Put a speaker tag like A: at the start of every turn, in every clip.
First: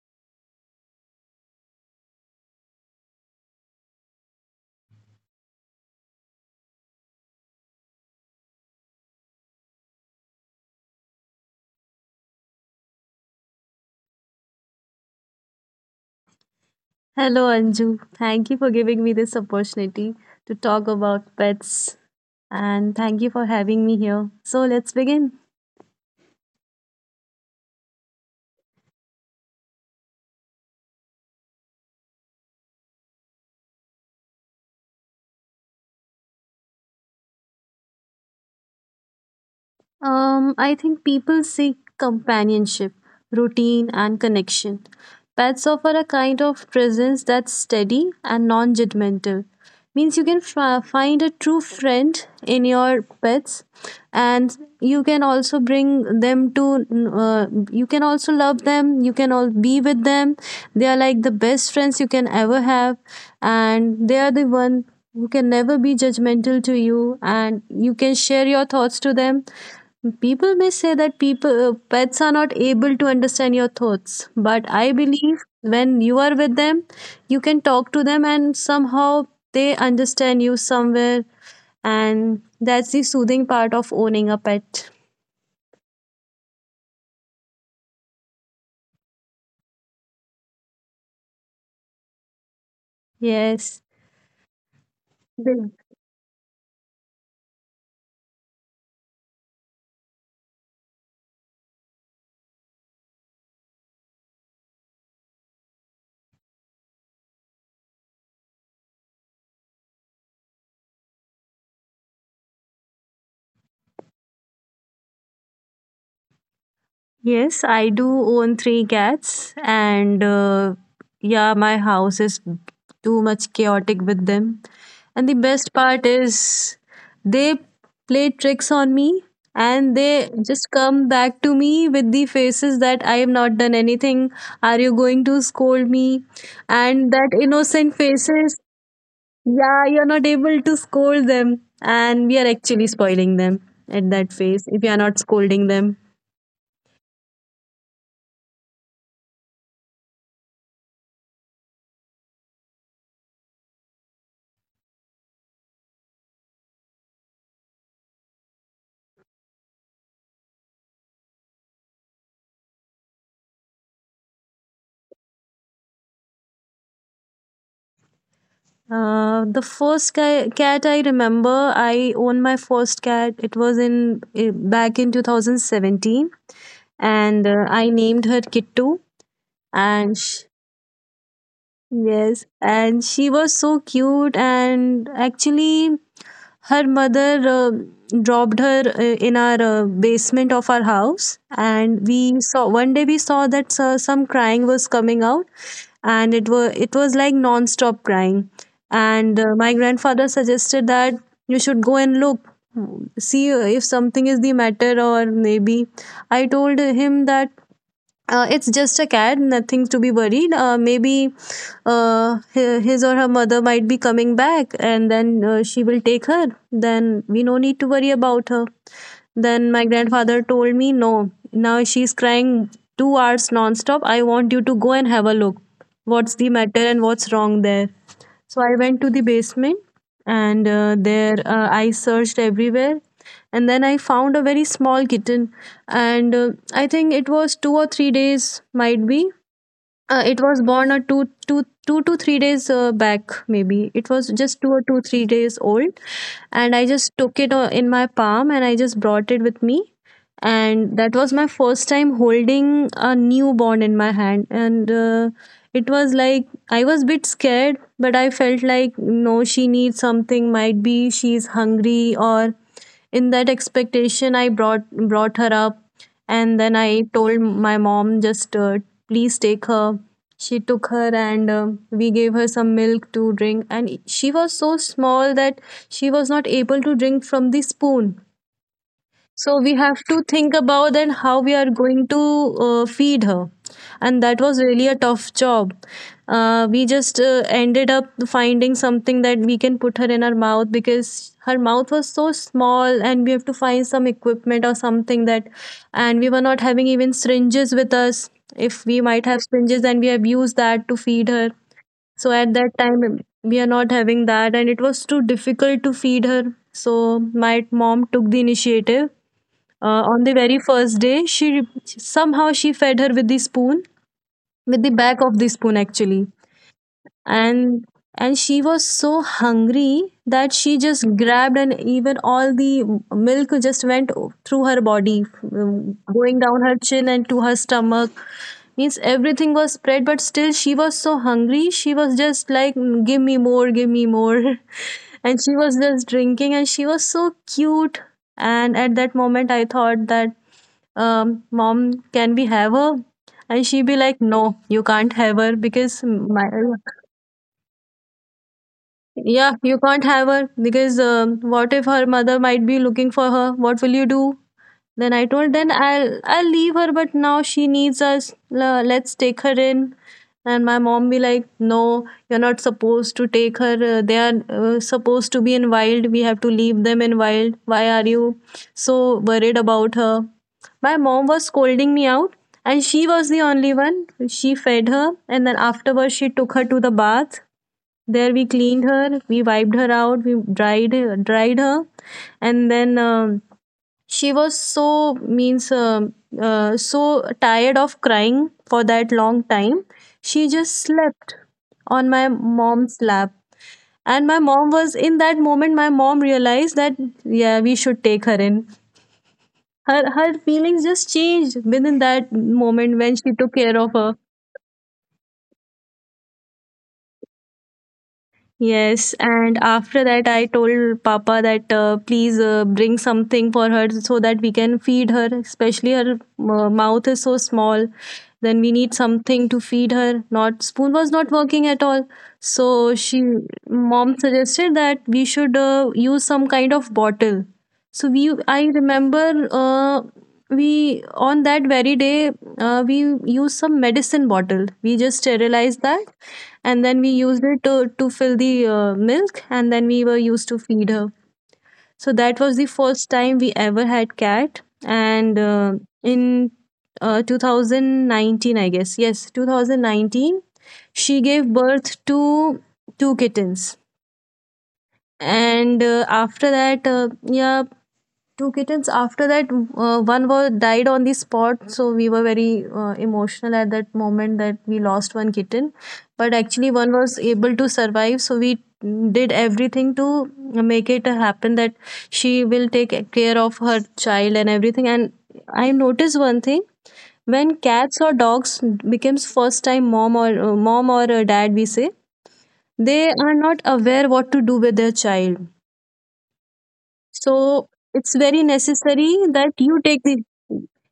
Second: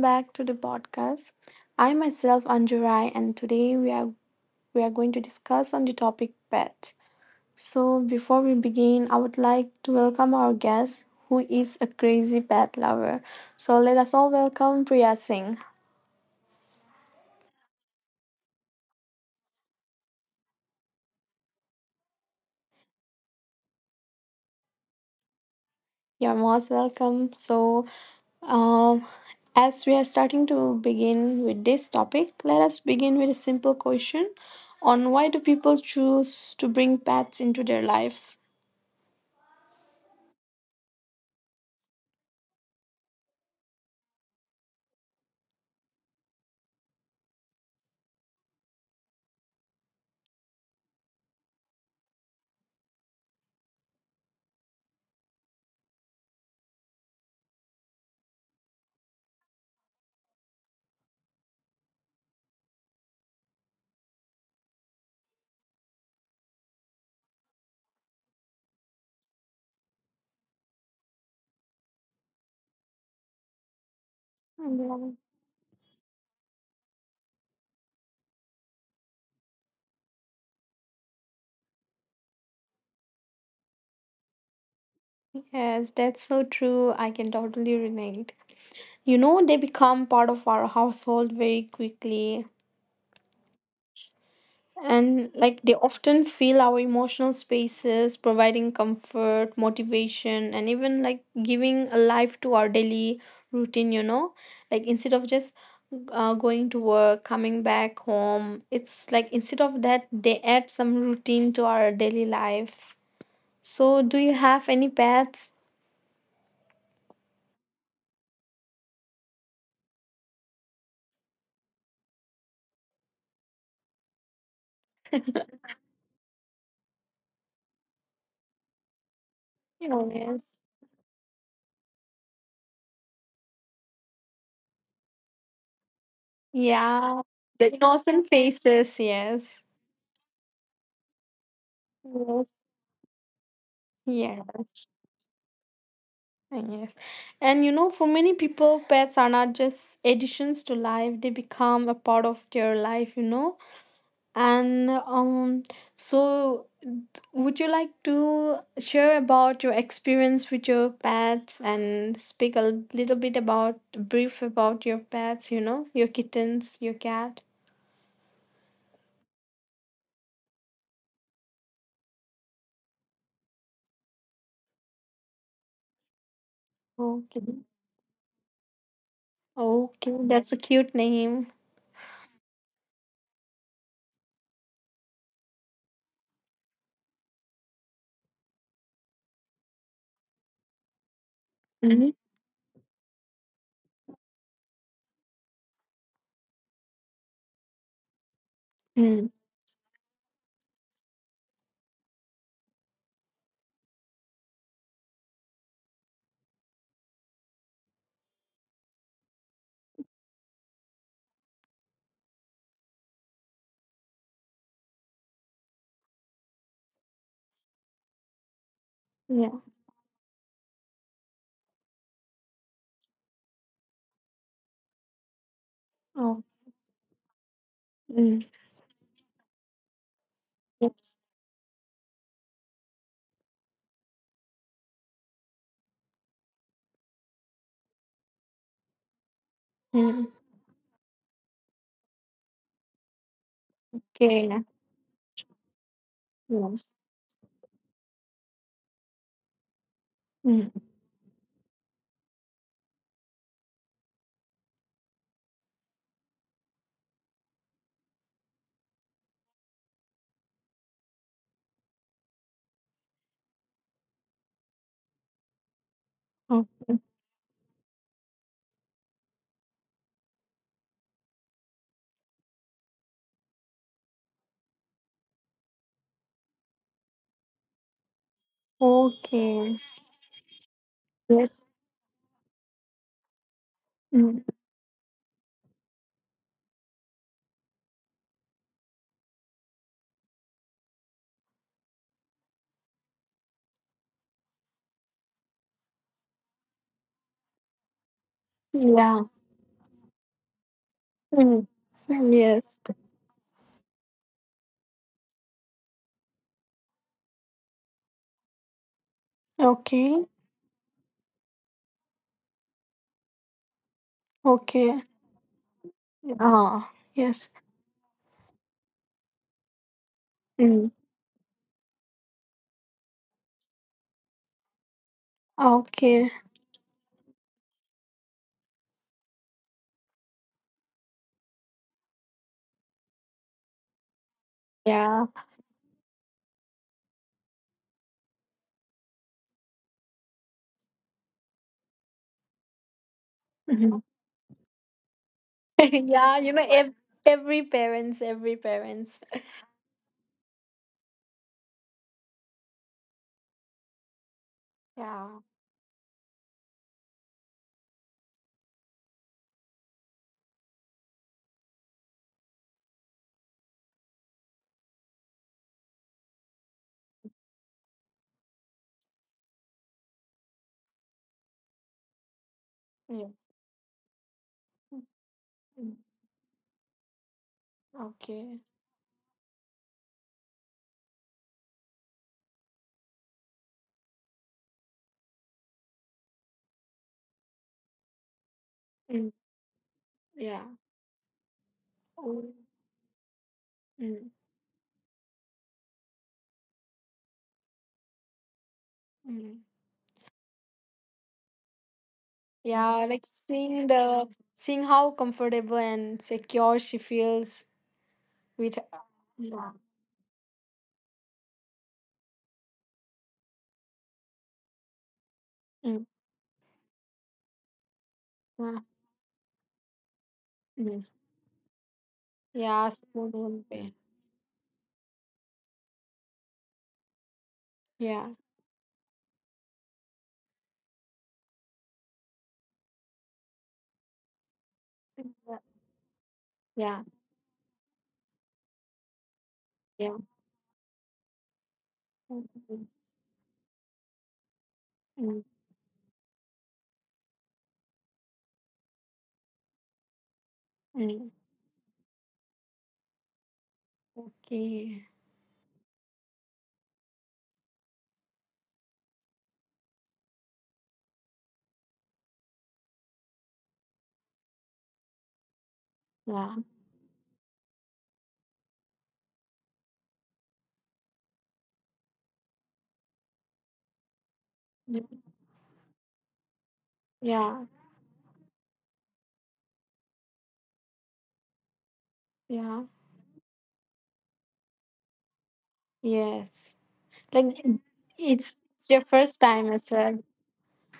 A: back to the podcast. I myself Anju Rai and today we are going to discuss on the topic pets. So before we begin, I would like to welcome our guest who is a crazy pet lover. So let us all welcome Priya Singh.
B: Hello, Anju. Thank you for giving me this opportunity to talk about pets and thank you for having me here. So, let's begin.
A: You're most welcome. So um as we are starting to begin with this topic, let us begin with a simple question on why do people choose to bring pets into their lives?
B: I think people seek companionship, routine, and connection. Pets offer a kind of presence that's steady and non judgmental. Means you can find a true friend in your pets, and you can also bring them to, you can also love them, you can all be with them. They are like the best friends you can ever have, and they are the one who can never be judgmental to you, and you can share your thoughts to them. People may say that people pets are not able to understand your thoughts, but I believe when you are with them, you can talk to them and somehow they understand you somewhere, and that's the soothing part of owning a pet.
A: Yes, that's so true. I can totally relate. You know, they become part of our household very quickly.
B: Yes.
A: And like they often fill our emotional spaces, providing comfort, motivation, and even like giving a life to our daily routine, you know? Like instead of just going to work, coming back home, it's like instead of that, they add some routine to our daily lives. So, do you have any pets?
B: Yes, I do own three cats, and yeah, my house is too much chaotic with them. And the best part is they play tricks on me
A: You
B: and
A: know,
B: they
A: yes.
B: just come back to me with the faces that I have not done anything. Are you going to scold me? And
A: Yeah,
B: that
A: the
B: innocent
A: innocent
B: faces,
A: faces. Yes.
B: yeah, you're not able to scold them. And we are
A: Yes.
B: actually spoiling them at that phase
A: Yes.
B: if you are not scolding them.
A: Yes. And you know, for many people, pets are not just additions to life, they become a part of their life, you know. And so would you like to share about your experience with your pets and speak a little bit about brief about your pets, you know, your kittens, your cat?
B: The first cat I remember, I owned my first cat. It was in back in 2017,
A: Okay.
B: and I named her Kittu.
A: Okay,
B: And
A: that's
B: sh
A: a cute name.
B: Yes, and she was so cute. And actually, her mother dropped her in our basement of our house, and we saw one day, we saw that some crying was coming out, and it was like non-stop crying.
A: Mhm.
B: And my grandfather suggested that you should go and look, see if something is the matter. Or maybe, I told him that it's just a cat, nothing to be worried. Maybe his or her mother might be coming back and then she will take her. Then we no need to worry about her.
A: Yeah.
B: Then my grandfather told me, no, now she's crying 2 hours nonstop. I want you to go and have a look. What's
A: Oh.
B: the matter and what's wrong there?
A: Mm.
B: So I went to the basement, and uh,
A: Yes.
B: there uh, I searched everywhere, and then I found a very small kitten. And I think it was 2 or 3 days, might be.
A: Mm.
B: It was born a two, two, 2 to 3 days back, maybe it was
A: Okay, yeah.
B: just two or two three days old. And I
A: Yes.
B: just took it in my palm, and I just brought it with me.
A: Mm.
B: And that was my first time holding a newborn in my hand. And it was like I was a bit scared, but I felt like, no, she needs something, might be she's hungry. Or in that expectation, I brought her up. And then
A: Okay.
B: I told my mom, just please take her. She took her, and we gave her some milk to drink, and she was so small that she was not able to drink from the spoon. So
A: Okay.
B: we have to think about then how we
A: Yes.
B: are going to feed her. And
A: Mm.
B: that was really a tough job. We just ended up finding something that we can put her in her mouth, because her mouth was so small and we have to find some equipment or something that. And we were not having even syringes with us. If we
A: Yeah.
B: might have syringes, then we have used that to feed her.
A: Mm.
B: So at that
A: Yes.
B: time we are not having that, and it was too difficult to feed her. So my mom took the initiative,
A: Okay.
B: on the very first day. She somehow she fed her with the spoon, with the
A: Okay.
B: back of the spoon actually.
A: Ah. Yes.
B: And and she was so hungry that she
A: Mm.
B: just grabbed, and even all the milk just went through her body,
A: Okay.
B: going down her chin and to her stomach. Means everything was spread, but still she was so hungry. She was just like, "Mm, give me more, give me more."
A: Yeah.
B: And she was just drinking, and she was so cute. And at that moment I thought that, mom, can we have her? And she
A: Mhm.
B: be like, no, you can't have her because
A: yeah.
B: my,
A: Every parents, every parents.
B: yeah, you can't have her because what if her mother might be looking for her? What will you do? Then
A: Yeah.
B: I told, then I'll leave her, but now she needs us. Let's take her in. And my mom be like, no, you're not supposed to take her. They are supposed to be in wild. We have to leave them in wild. Why are you so worried about her? My mom was scolding me out, and
A: Yeah.
B: she was the only one. She fed her, and then
A: Mm.
B: afterwards she took her to the bath.
A: Okay.
B: There we cleaned her, we wiped her out, we dried dried her, and then. She was so means so tired of crying for
A: Mm.
B: that long time.
A: Yeah.
B: She just slept on my
A: Oh.
B: mom's lap.
A: Mm.
B: And my mom was in that moment. My mom realized that, yeah, we should take her in.
A: Mm.
B: Her feelings just changed within that
A: Yeah,
B: moment
A: like
B: when she took
A: seeing
B: care of
A: the
B: her.
A: seeing how comfortable and secure she feels with
B: Yes, and
A: yeah.
B: after that, I told Papa that, please bring something for her so that we can feed her.
A: Mm,
B: Especially her mouth is so small, then
A: yeah.
B: we need something to feed her. Not
A: Mm.
B: spoon was not working at all,
A: Yeah,
B: so
A: spoon
B: she
A: will be-
B: mom suggested that we should use some kind of bottle. So
A: Yeah.
B: we I remember, we on that very day, we used some medicine bottle, we just sterilized that, and
A: Yeah.
B: then we used it to fill the milk, and then we
A: Yeah.
B: were used to feed her. So that was the
A: Mm,
B: first time we ever had cat.
A: mm,
B: And in 2019, I guess, yes, 2019
A: mm.
B: she gave birth to two kittens.
A: Okay.
B: And after that, yeah, two kittens. After that, one was died on the spot, so we were very emotional at that moment that we lost one kitten. But
A: Yeah.
B: actually one was able to survive, so we did everything to make it happen that she will take care of her child and everything.
A: Mm,
B: And I noticed one thing, when
A: Yeah.
B: cats or dogs becomes first time mom, or dad we say,
A: Yeah.
B: they are not aware what to do with their child.
A: Yes. Like
B: So
A: it-
B: it's very
A: it's your
B: necessary
A: first
B: that
A: time
B: you
A: as
B: take
A: well.
B: the,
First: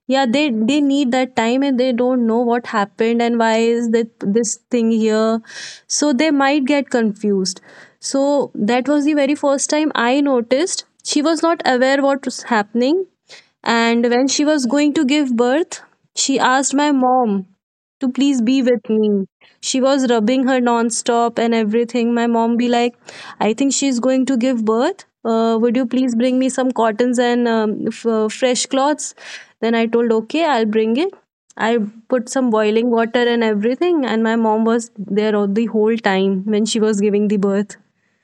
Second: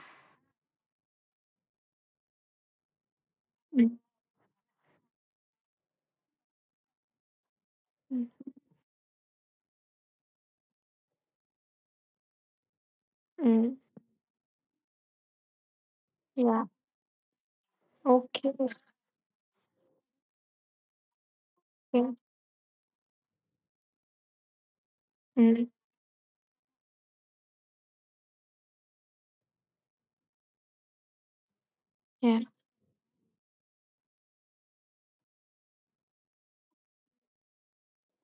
B: yeah, they need that time, and they don't know what happened and why is
A: Mm,
B: that this thing here. So they might get confused.
A: mm,
B: So that was the very first time I noticed she was not aware what was happening.
A: mm.
B: And when she was going to give birth, she
A: Yeah.
B: asked my mom to please
A: Okay.
B: be with me. She was rubbing her nonstop and everything.
A: okay.
B: My mom be like, I think she's going to give birth.
A: Mm,
B: Would you please bring me some cottons and fresh cloths? Then I told, okay, I'll bring it. I put
A: yeah.
B: some boiling water and everything, and my mom was there all the whole time when she was giving the birth.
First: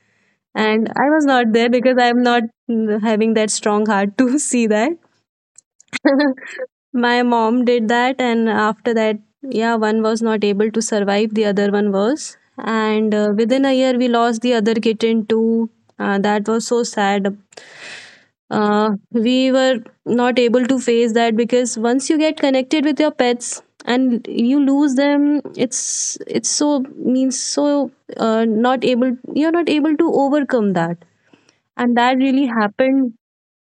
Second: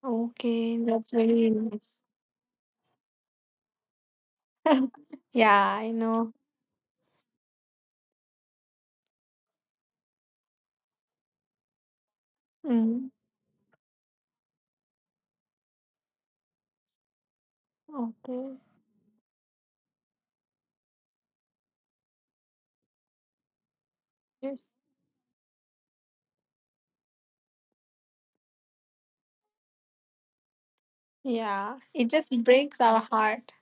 A: Okay.
B: And I
A: That's
B: was
A: very
B: not there because
A: nice.
B: I'm not having that strong heart to see that.
A: yeah, I know.
B: My mom did that, and after that, yeah, one was not able to survive, the other one was.
A: Mm.
B: And within a year, we lost the other kitten too. That was so sad.
A: Okay.
B: We were not able to face that because once you get connected with your pets and you
A: Yes.
B: lose them, it's so means so not able. You're not able to overcome that,
A: Yeah.
B: and
A: It
B: that
A: just
B: really
A: breaks our
B: happened,
A: heart.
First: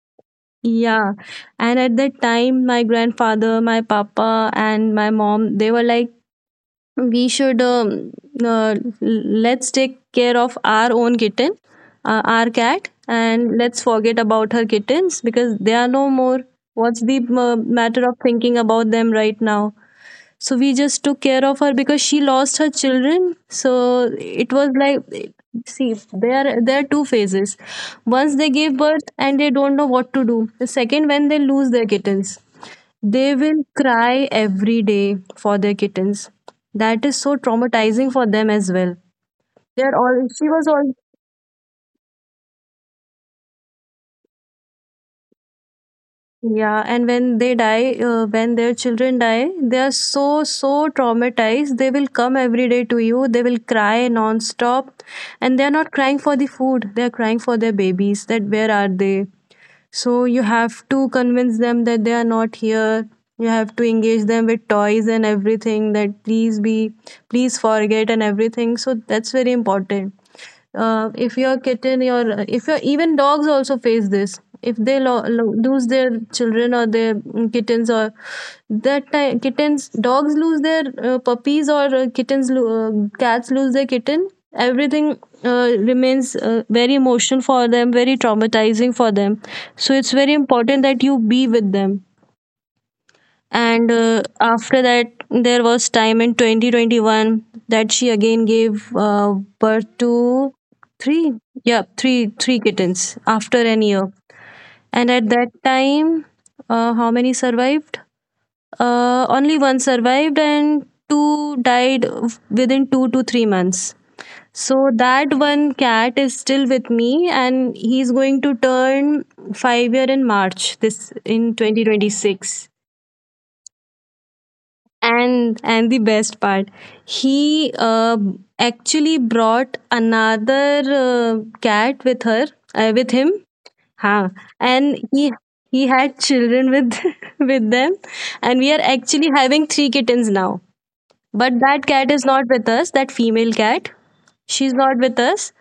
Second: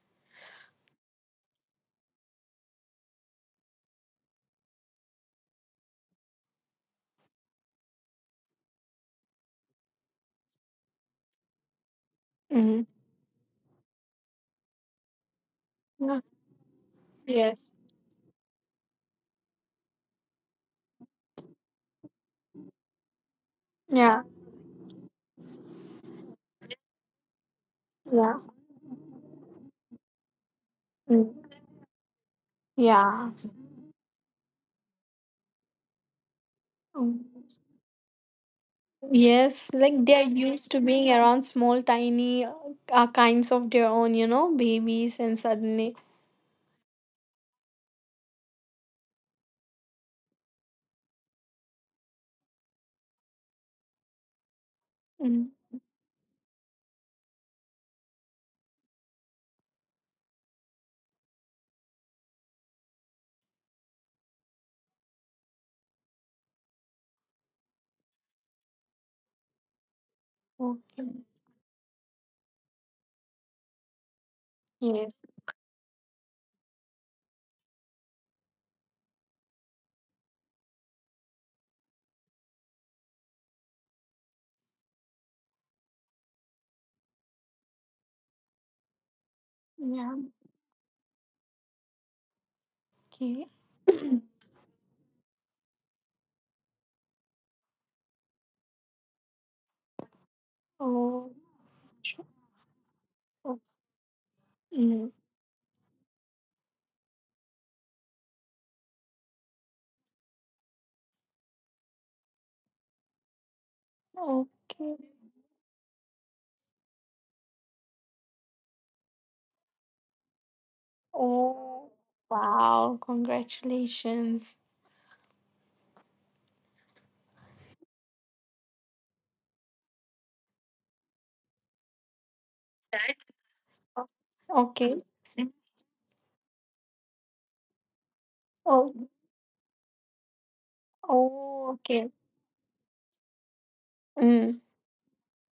B: yeah. And at that time, my grandfather, my papa, and my mom, they were like, we should, uh, let's take care of our own kitten, our
A: Mm.
B: cat, and let's forget about her kittens because they are no
A: Yeah.
B: more. What's the
A: Yes.
B: matter of thinking about them right now? So we just took care of her because she lost her children. So
A: Yeah.
B: it was like, see, there are two phases.
A: Yeah.
B: Once they give birth and they don't know what to do, the second
A: Mm.
B: when they lose their kittens,
A: Yeah.
B: they will cry every day for their kittens. That is so
A: Mm.
B: traumatizing for them as well.
A: Yes.
B: They
A: Like
B: are
A: they're
B: all she
A: used
B: was
A: to
B: all
A: being around small, tiny kinds of their own, you know, babies, and suddenly.
B: Yeah, and when they die, when their children die, they are so, so traumatized. They will come every day to you. They will cry non-stop.
A: Mm.
B: And they are not crying for the food. They are crying for their babies. That where are they? So you have to convince them that they are not here. You have to engage them with toys and everything that please be, please forget and everything. So that's very important.
A: Okay.
B: If your kitten, your if your even dogs also face this. If they
A: Yes.
B: lose their children or their kittens, or that time kittens dogs lose their puppies or kittens, cats lose their kitten, everything remains very emotional for them, very traumatizing for them, so it's
A: Yeah.
B: very important that you be with them.
A: Okay.
B: And after that there was time in 2021 that she again gave birth to three.
A: oh.
B: Yeah,
A: Sure.
B: three kittens after an year. And
A: Mm.
B: at that time, how many survived? Only one survived and two died within 2 to 3 months. So
A: Okay.
B: that one cat is still with me and he's going to turn 5 year in March, this in
A: Oh,
B: 2026.
A: wow. Congratulations.
B: And the best part, he actually brought another cat with her, with him. Huh. And
A: Okay.
B: he had children with with them, and we are
A: Oh,
B: actually having three kittens now. But
A: oh,
B: that cat
A: okay.
B: is not with us, that female cat.
A: Mm.
B: She's not with us.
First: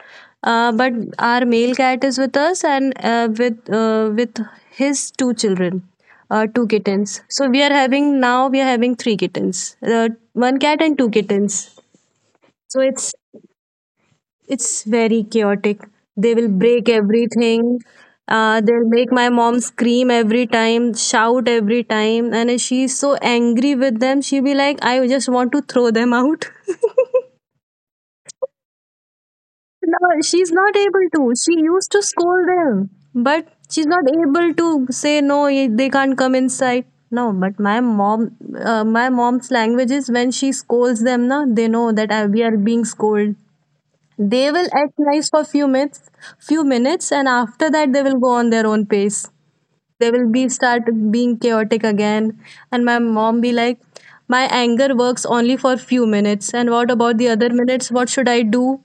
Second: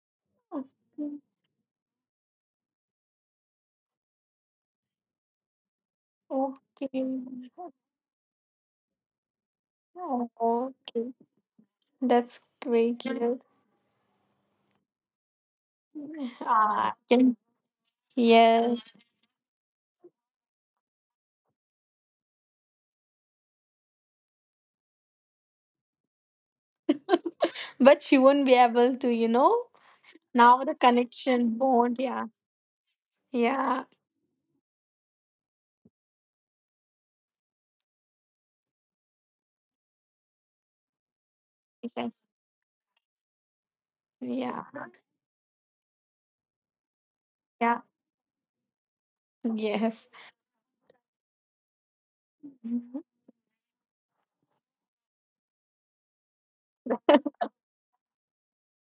B: But
A: Okay.
B: our male cat is with us, and with his two children, two
A: Okay.
B: kittens. So we are having three kittens,
A: Oh,
B: one cat and two
A: okay.
B: kittens.
A: That's
B: So
A: great.
B: it's
A: You
B: it's very chaotic. They will break
A: Ah, can-
B: everything. They'll
A: yes.
B: make my mom scream every time, shout every time, and she's so angry with them. She'll be like, "I just want to throw them out."
A: But she won't be able to, you know,
B: No, she's
A: now
B: not
A: the
B: able to.
A: connection
B: She used
A: bond.
B: to
A: Yeah.
B: scold them, but
A: Yeah.
B: she's not able to say no. They can't come inside. No, but my mom's language is when she scolds them, na, they know that
A: Yes.
B: we are being scolded. They
A: Yeah.
B: will act nice for few minutes, and after
A: Yeah.
B: that they will go on their own pace.
A: Yes.
B: They will be start being chaotic again, and my
A: Mhm.
B: mom be like, my anger works only for few minutes, and what about the other minutes? What should I do?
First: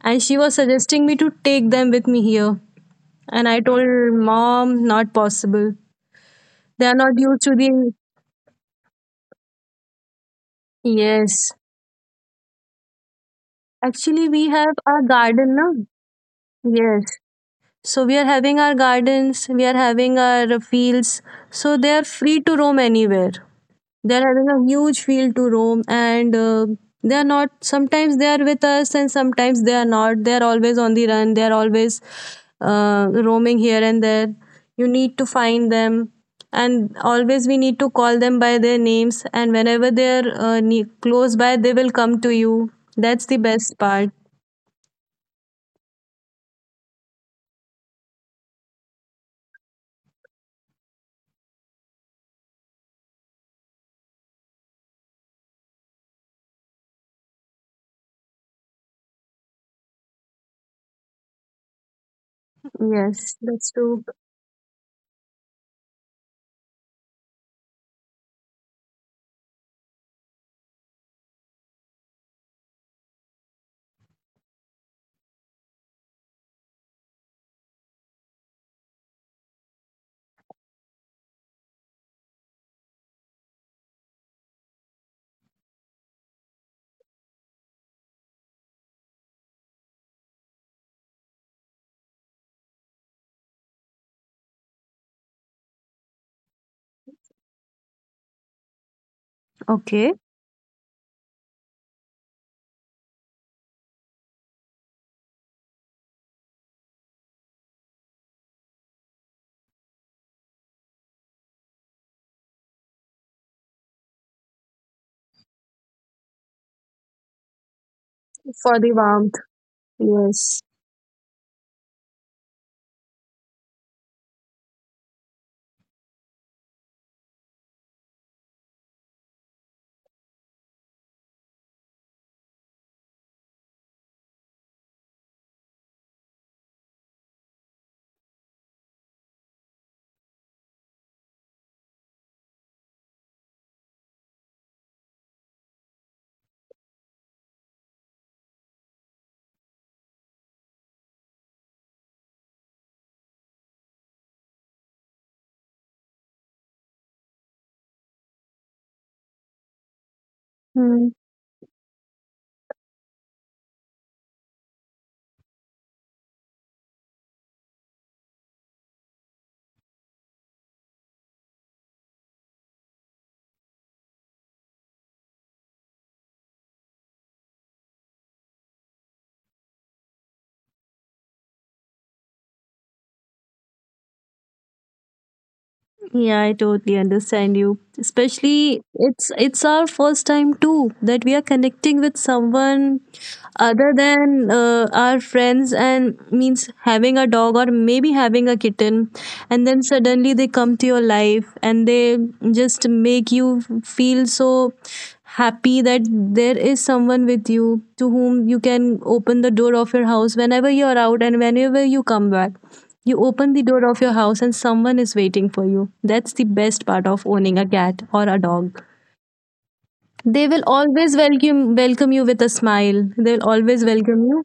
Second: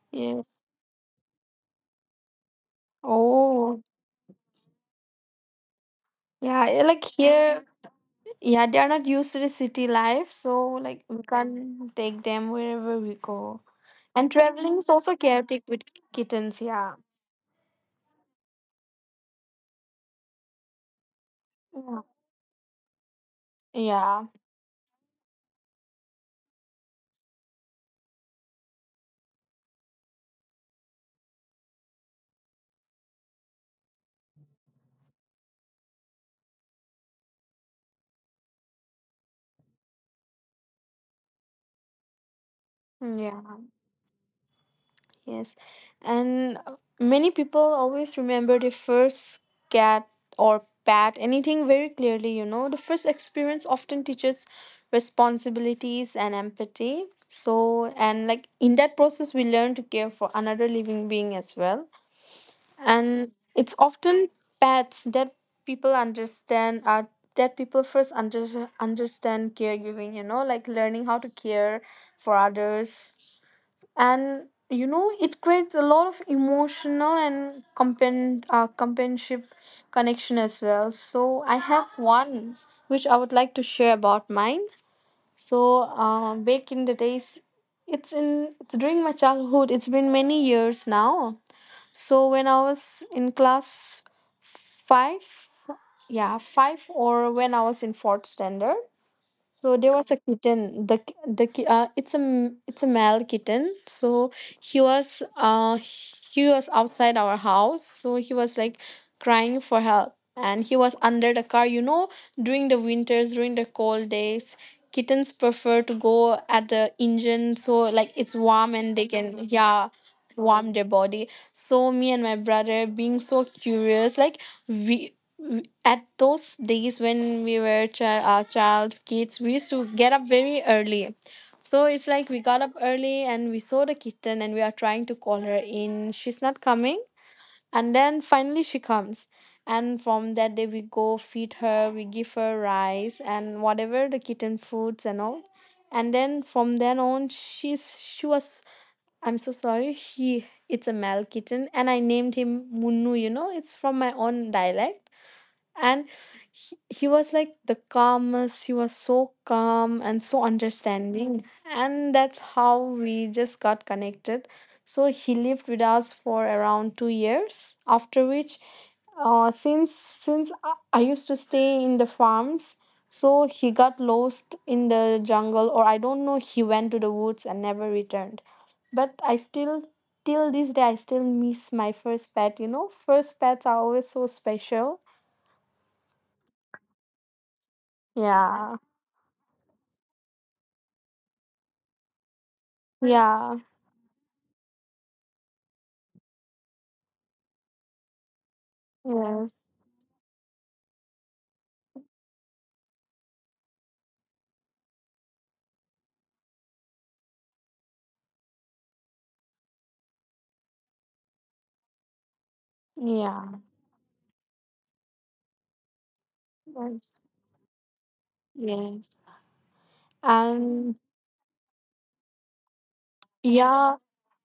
B: And she was
A: Yes.
B: suggesting me to take them with me here. And I
A: Oh,
B: told mom, not possible.
A: yeah.
B: They are
A: Like
B: not used to
A: here,
B: the.
A: yeah, they are not used to the city life, so like we
B: Yes.
A: can take them wherever we go.
B: Actually,
A: And
B: we have
A: traveling is
B: our
A: also
B: garden
A: chaotic
B: now.
A: with kittens. Yeah.
B: Yes. So we are having our gardens, we are having our fields. So they
A: Yeah.
B: are free to roam anywhere. There
A: Yeah.
B: are a huge field to roam, and they are not sometimes they are with us and sometimes they are not. They are always on the run. They are always roaming here and there. You need to find them, and always we need to call them by their names. And whenever they are close by, they will come to you. That's the
A: Yeah.
B: best part.
A: Yes. And many people always remember the first cat or pet, anything very clearly, you know. The first experience often teaches responsibilities and empathy. So, and like in that process, we learn to care for another living being as well. And
B: Yes, that's
A: it's
B: true.
A: often pets that people understand are that people understand caregiving, you know, like learning how to care for others. And you know it creates a lot of emotional and companionship connection as well. So I have one which I would like to share about mine. So back in the days, it's during my childhood, it's been many years now. So when I was in class five, yeah, five, or when I was in fourth standard, so there was
B: Okay.
A: a kitten. It's it's a male kitten. So he was outside our house. So he was like crying for help, and he was under the car. You know, during the winters, during the cold days. Kittens prefer to go at the engine so like it's warm
B: For the
A: and they
B: warmth.
A: can yeah
B: Yes.
A: warm their body. So me and my brother being so curious, like we we- at those days when we were our child kids, we used to get up very early. So it's like we got up early and we saw the kitten and we are trying to call her in, she's not coming, and then finally she comes, and from that day we go feed her, we give her rice and whatever the kitten foods and all. And then from then on she was I'm so sorry. He, it's a male kitten, and I named him Munnu. You know, it's from my own dialect. And he was like the calmest, he was so calm and so
B: Hmm.
A: understanding, and that's how we just got connected. So he lived with us for around 2 years, after which since I used to stay in the farms, so he got lost in the jungle, or I don't know, he went to the woods and never returned. But I still, till this day I still miss my first pet. You know, first pets are always so special.
B: Yeah, I totally understand you.
A: Yeah,
B: Especially it's our first time too that we are connecting with someone
A: yeah,
B: other than our friends, and means having a dog or maybe having a kitten.
A: yes,
B: And then suddenly they come to your life and they just make you feel so happy that there is someone with you, to whom you can open the door of your house whenever you're out and whenever you come back. You open
A: yeah,
B: the door of your house and someone is waiting for you. That's the best part
A: yes,
B: of owning a cat or a dog.
A: yes,
B: They will
A: and
B: always welcome you with a smile. They'll always
A: yeah,
B: welcome you,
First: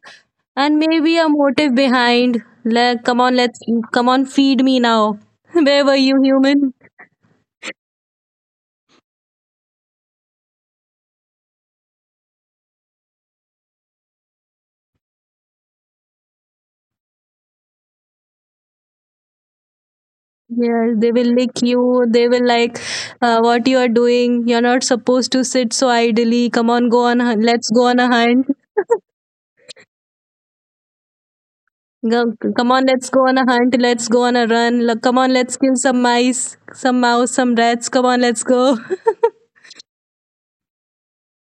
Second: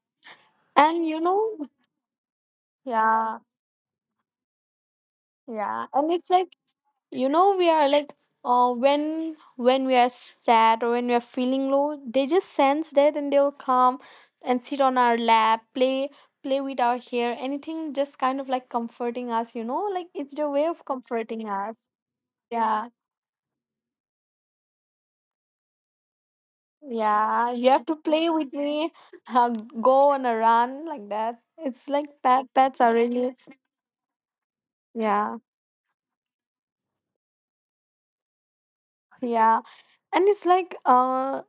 B: and
A: and
B: maybe
A: you
B: a
A: know,
B: motive behind. Like, come on,
A: yeah,
B: let's come on, feed me now. Where
A: yeah,
B: were
A: and
B: you,
A: it's like
B: human?
A: you know we are like, when we are sad or when we are feeling low, they just sense that and they'll come and sit on our lap, play with our hair, anything just kind of like comforting us, you know, like it's their way of
B: Yes, they will
A: comforting
B: lick
A: us.
B: you. They will like,
A: Yeah,
B: what you are doing. You're not supposed to sit so idly. Come on, go on.
A: Yeah,
B: Let's
A: you
B: go
A: have to
B: on a
A: play
B: hunt.
A: with me, uh, go on a run like that. It's like
B: Go, come
A: pets
B: on,
A: are
B: let's go
A: really
B: on a hunt. Let's go on a run. Look, come on,
A: yeah,
B: let's kill some mice, some mouse, some rats. Come on, let's go.
A: yeah. And it's like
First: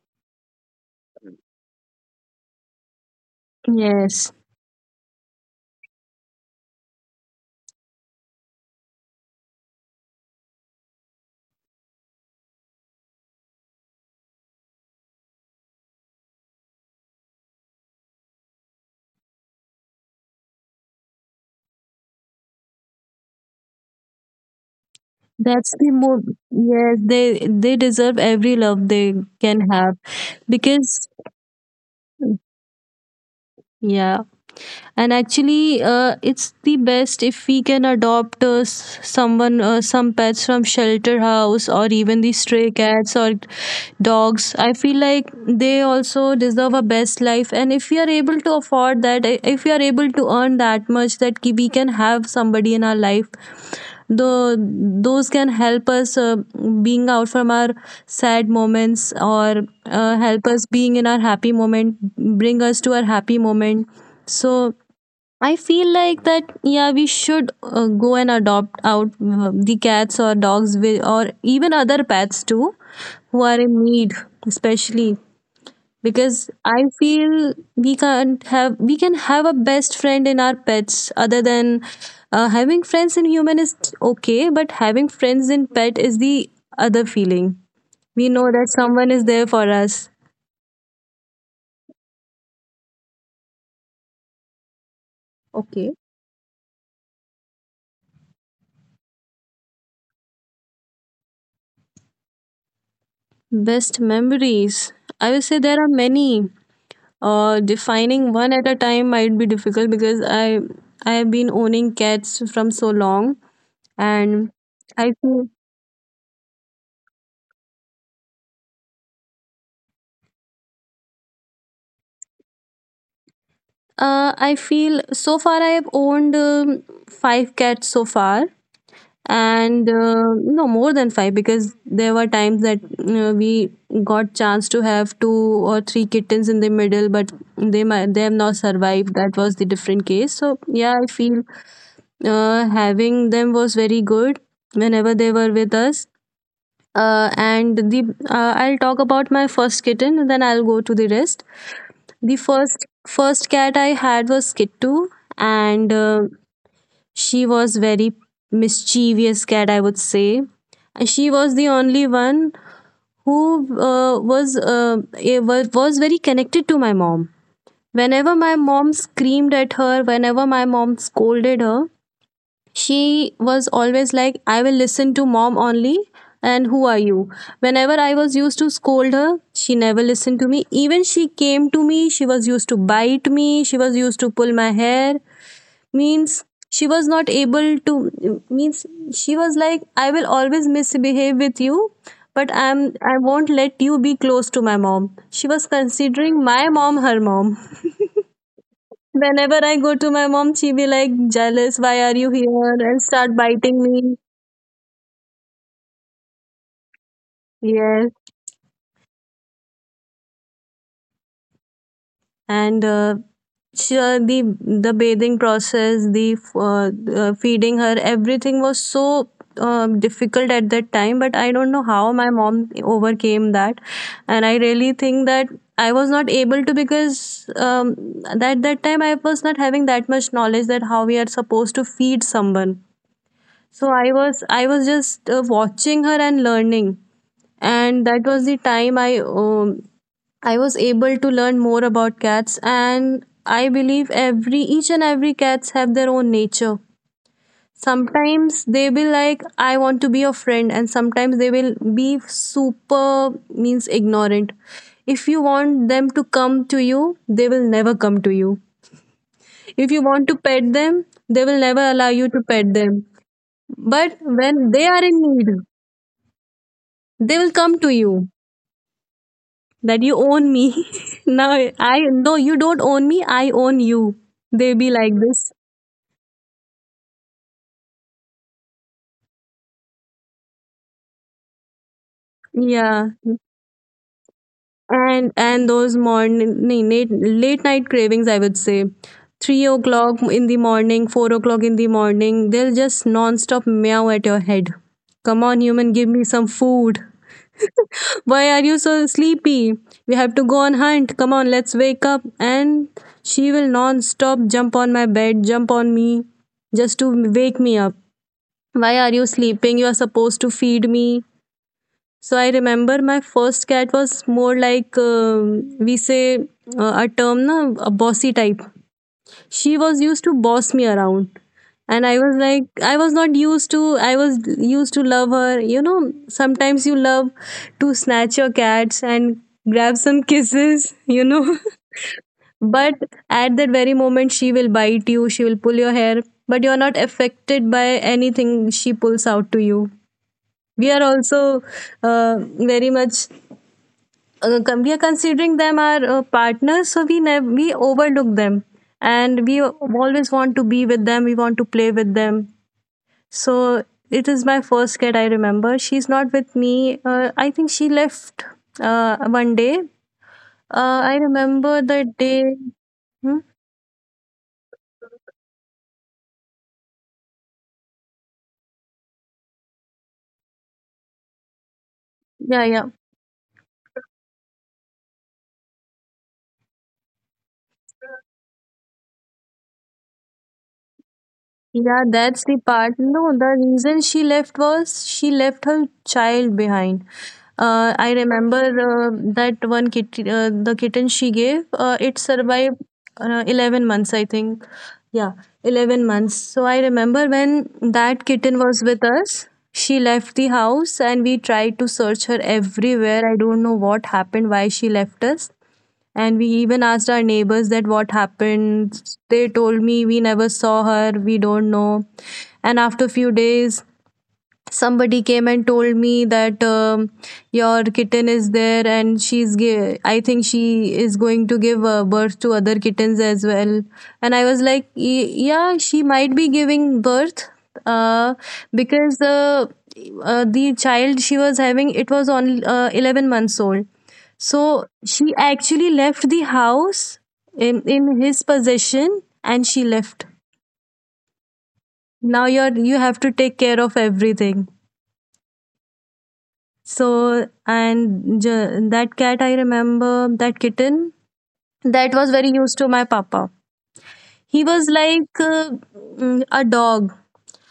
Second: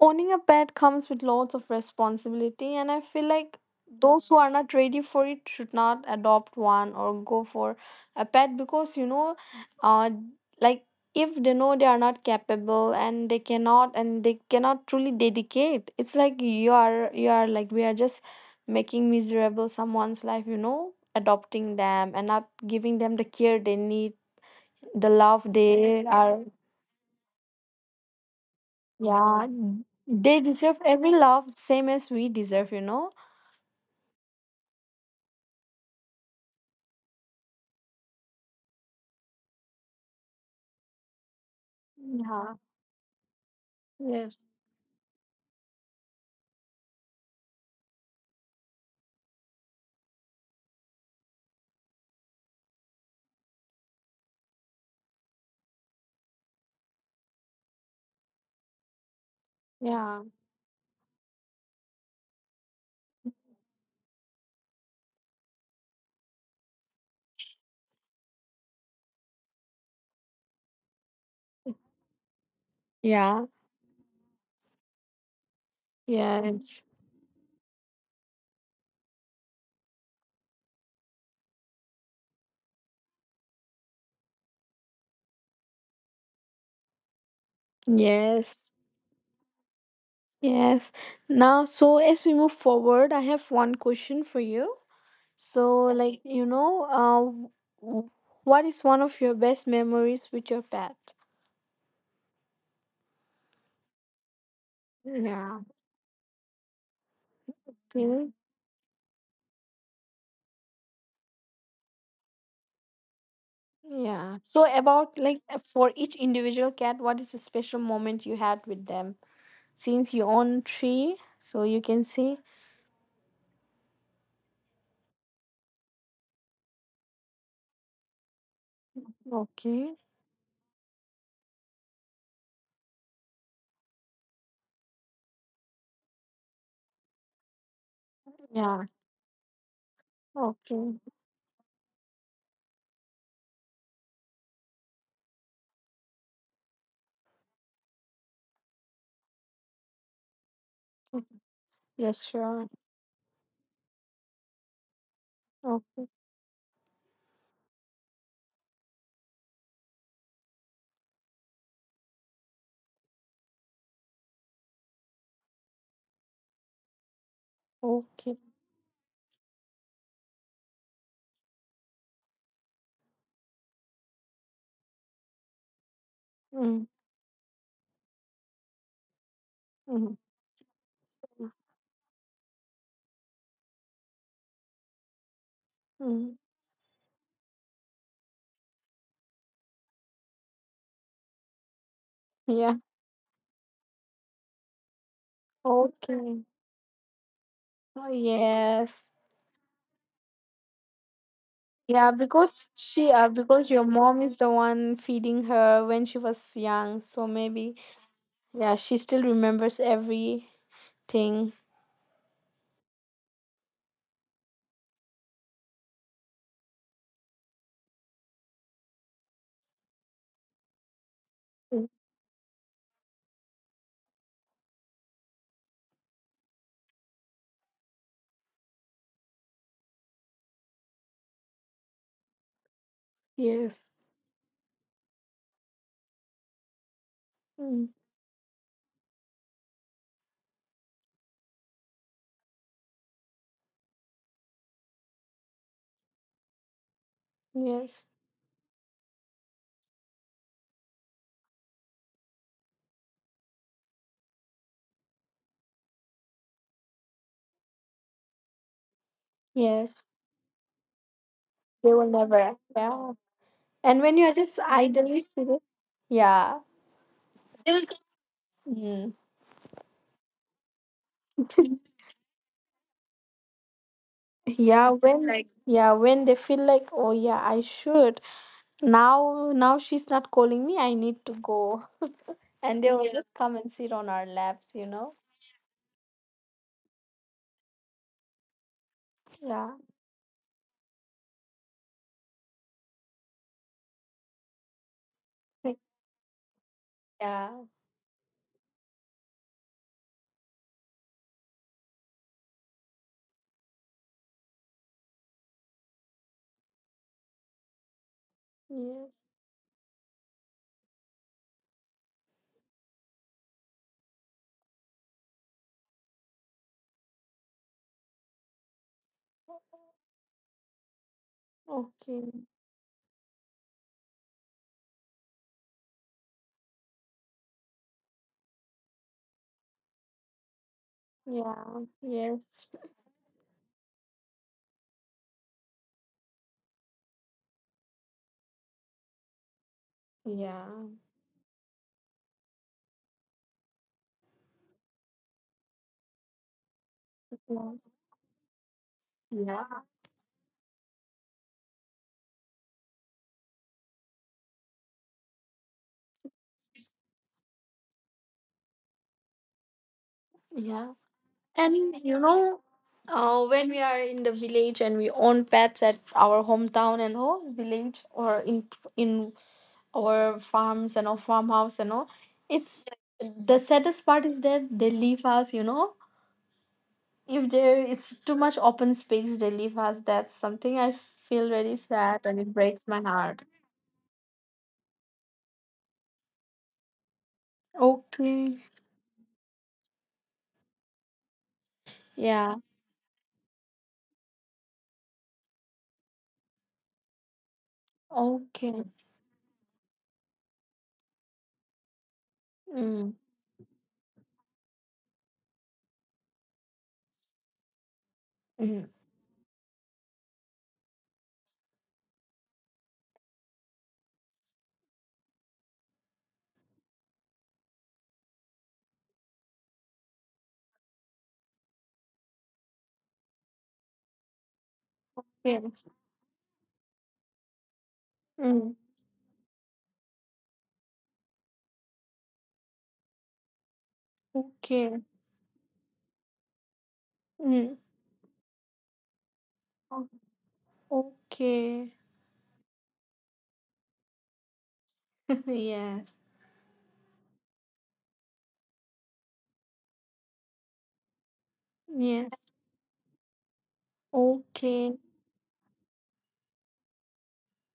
A: owning a pet comes with lots of responsibility, and I feel like those
B: Yes,
A: who are not ready for it should not adopt one or go for a pet because you know, uh, like if they know they are not capable and they cannot truly dedicate, it's like you are like we are just making miserable someone's life, you know, adopting them and not giving them the care they need, the love
B: that's the
A: they
B: move.
A: are
B: Yes, they deserve every love they
A: yeah,
B: can have
A: they deserve
B: because,
A: every love same as we deserve, you know?
B: yeah, and actually, it's the best if we can adopt some pets from shelter house or even the
A: Yeah.
B: stray cats or
A: Yes.
B: dogs. I feel like they also deserve a best life, and if we are able to afford that, if we are able to earn that much, we can have somebody in our life though those can help us, being out from our sad moments, or
A: Yeah.
B: help us being in our happy moment, bring us to our happy moment. So I feel like that, yeah, we should go and adopt out the cats or dogs with, or even other pets too, who
A: Yeah.
B: are in need, especially because
A: Yes.
B: I feel we can't have we can have a best friend in our pets, other than having friends in human is okay, but having friends in pet is the other feeling. We know that
A: Yes.
B: someone is there for us.
A: Yes. Now, so as we move forward, I have one question for you. So,
B: Okay.
A: like, you know, uh, w- what is one of your best memories with your pet?
B: Best memories. I will say
A: Yeah.
B: there are many. Defining
A: Mhm.
B: one at a time might be difficult because I have been owning cats from so long,
A: Yeah.
B: and
A: So,
B: I
A: about like
B: feel
A: for each individual cat, what is the special moment you had with them? Since you own three, so you can say
B: I feel so far I have owned five cats so far, and
A: Okay.
B: no more than five, because there were times that, you know, we got chance to have two or three kittens in the middle, but they have not
A: Yeah.
B: survived. That was the different case. So yeah,
A: Okay.
B: I feel having them was very good whenever they were with us, and the I'll talk about my first kitten, and then I'll go to the
A: okay.
B: rest.
A: Yes,
B: The
A: sure.
B: first cat I had was Kittu, and
A: Okay.
B: she was very mischievous cat, I would say. And she was the only one who uh, was uh, was very connected to my mom.
A: Okay.
B: Whenever my mom screamed at her, whenever my mom scolded her, she was always like, "I will listen to mom only, and who
A: Mm.
B: are you?" Whenever I was used to scold her, she never
A: Mm.
B: listened to me. Even she came to me, she was used to bite me, she was used to pull my hair.
A: Mm.
B: Means she was not able to, means she was like, "I will always misbehave with you, but
A: Yeah.
B: I won't let you be close to my mom." She was
A: Okay.
B: considering my mom her mom.
A: Oh, yes.
B: Whenever I go to my mom, she be like jealous, "Why
A: Yeah,
B: are you
A: because
B: here?" And
A: she
B: start
A: because your
B: biting me.
A: mom is the one feeding her when she was young, so maybe
B: Yes.
A: yeah, she still remembers everything.
B: And sure, the bathing process, the feeding her, everything was so difficult at that time. But I don't
A: Mm.
B: know how my mom overcame that, and I really think that I was not able to, because at that time I was not having that much knowledge that how we are supposed to feed someone.
A: Yes.
B: So I was just watching her and learning.
A: Mm.
B: And that was the time I was able to learn more about cats, and I believe every each and every cats have their own nature.
A: Yes.
B: Sometimes they will like, "I want to be your friend," and sometimes they will be super means ignorant. If you want them to come to you, they will never come to you. If you
A: Yes.
B: want to pet them, they will never
A: They will
B: allow you to
A: never.
B: pet
A: Yeah.
B: them.
A: And when
B: But
A: you are just
B: when they are
A: idly
B: in need,
A: sitting, yeah.
B: they will
A: They will
B: come to you
A: come.
B: that you own me. Now,
A: Mm.
B: I, "No, you don't own me. I own you." They
A: yeah
B: be like
A: when Like-
B: this.
A: yeah when they feel like oh yeah I should now she's not calling me, I need to go, and they will
B: Yeah,
A: Yeah. just come and sit on our laps, you know
B: and those morning late night cravings. I would say three
A: yeah
B: o'clock in the morning, 4 o'clock in the morning. They'll just non-stop meow at your head. "Come on,
A: Like,
B: human, give me some food."
A: yeah
B: "Why are you so sleepy? We have to go on hunt. Come on, let's wake up." And she will non-stop jump on my bed, jump on me, just to wake me up. "Why are
A: yes
B: you sleeping? You are supposed to feed me." So I remember my first cat was more like, we say, a term, na, a bossy type. She was used to boss me around. And I was
A: okay
B: like, I was not used to, I was used to love her. You know, sometimes you love to snatch your cats and grab some kisses, you know.
A: yeah yes
B: But at that very moment, she will bite you, she will pull your hair, but you're not affected by anything she pulls out to you.
A: yeah
B: We are also very much we are considering them our partners. So we never
A: yeah
B: we overlook them. And we
A: yeah
B: always want to be with them, we want to play with them. So it is my first cat, I remember. She's not with me. I think she left one day.
A: Yeah.
B: I
A: and
B: remember the
A: you know
B: day. Hmm?
A: When we are in the village and we own pets at our hometown and all village or in our farms and our farmhouse and all,
B: Yeah,
A: it's
B: yeah.
A: the saddest part is that they leave us. You know, if there is too much open space, they leave us. That's something I feel really
B: Yeah,
A: sad and
B: that's
A: it
B: the
A: breaks
B: part.
A: my
B: No,
A: heart.
B: the reason she left was she left her child behind. I remember
A: Okay.
B: uh, that one kitten, the kitten she gave, it
A: Yeah.
B: survived 11 months, I think. Yeah, 11 months. So I remember when that kitten
A: Okay.
B: was with us, she left the house and we tried to search her
A: Mm.
B: everywhere. I don't know what happened, why she left us. And we even asked our neighbors that what
A: Mm.
B: happened. They told me we never saw her, we don't know. And after few days, somebody came and told me that your kitten is there and I think she is going to give birth to other kittens as well. And I was like,
A: Yeah.
B: Yeah, she might be giving birth uh,
A: Mm.
B: because the child she was having, it was only 11 months old, so
A: Okay.
B: she actually left the house
A: Mm.
B: in his possession and she
A: O-
B: left.
A: Okay.
B: Now you have to take care of everything.
A: yes.
B: So that cat, I remember that kitten, that was
A: Yes.
B: very used to my papa. He was
A: Okay.
B: like a dog.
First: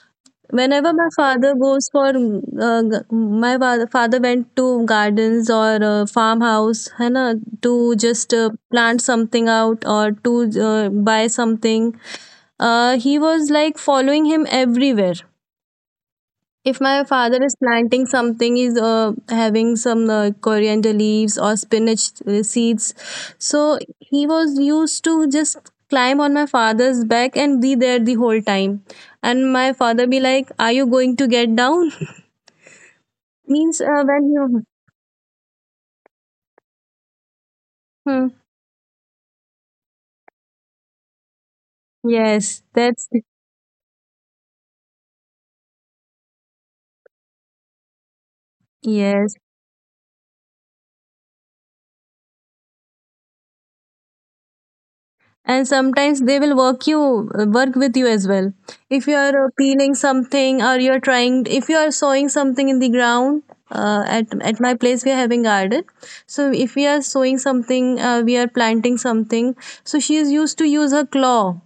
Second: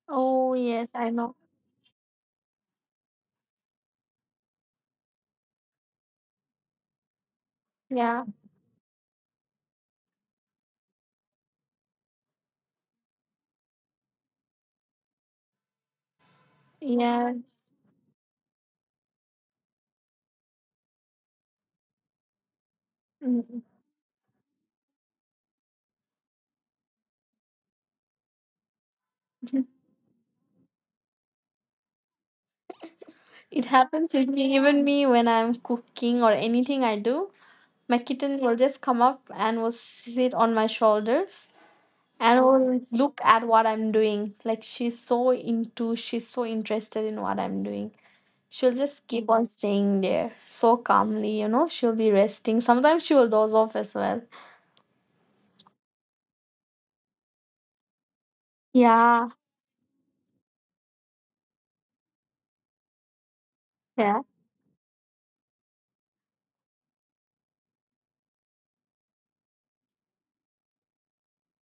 A: Oh, yes,
B: Whenever my
A: I know.
B: father goes for father went to gardens or farmhouse, है ना, to
A: Yeah.
B: just plant something out or to buy something. He was like following him everywhere. If my father is
A: Yes.
B: planting something, he's having some coriander leaves or spinach seeds,
A: Mm.
B: so he was used to just climb on my father's back and be there the whole time. And my father be like, are you going to get down?
A: It
B: Means
A: happens
B: when
A: with me,
B: you
A: even me, when I'm cooking or anything I do. My
B: hmm,
A: kitten will just come up and will sit on my shoulders and
B: yes
A: will
B: that's
A: look at what I'm doing. Like she's so interested in what I'm doing. She'll just keep
B: yes,
A: on staying there so calmly, you know. She'll be resting. Sometimes she will doze off as well.
B: and sometimes they will work with you as well. If you
A: Yeah.
B: are peeling something or you're trying if you are sowing something in the ground. uh,
A: Yeah.
B: at, at my place we are having garden, so if we are sowing something, we are planting something, so she is used to use her claw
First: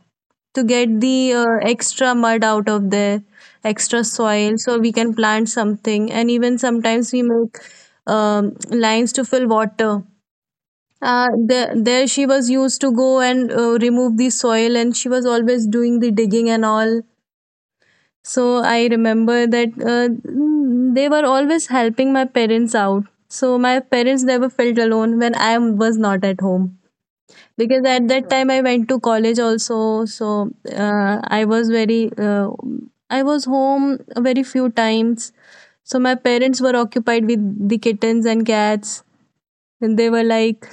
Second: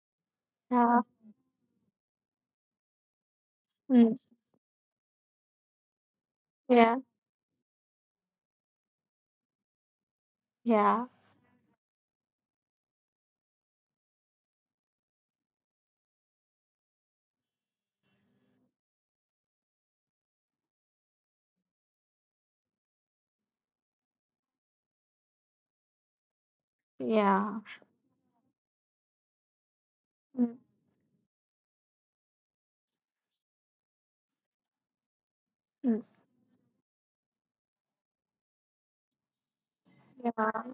B: to get
A: Yeah.
B: the extra mud out of there, extra
A: Mm.
B: soil, so we can plant something. And even
A: Yeah.
B: sometimes we make lines to fill water.
A: Yeah.
B: There she was used to go and remove the soil, and she was always doing the digging and all. So I remember that they were always helping my parents out, so my parents never felt alone when I was not at home,
A: Yeah.
B: because at that time I went to college also, so
A: Mm.
B: I was home very few times. So
A: Mm,
B: my parents were occupied with the kittens and cats, and they were
A: Yeah,
B: like,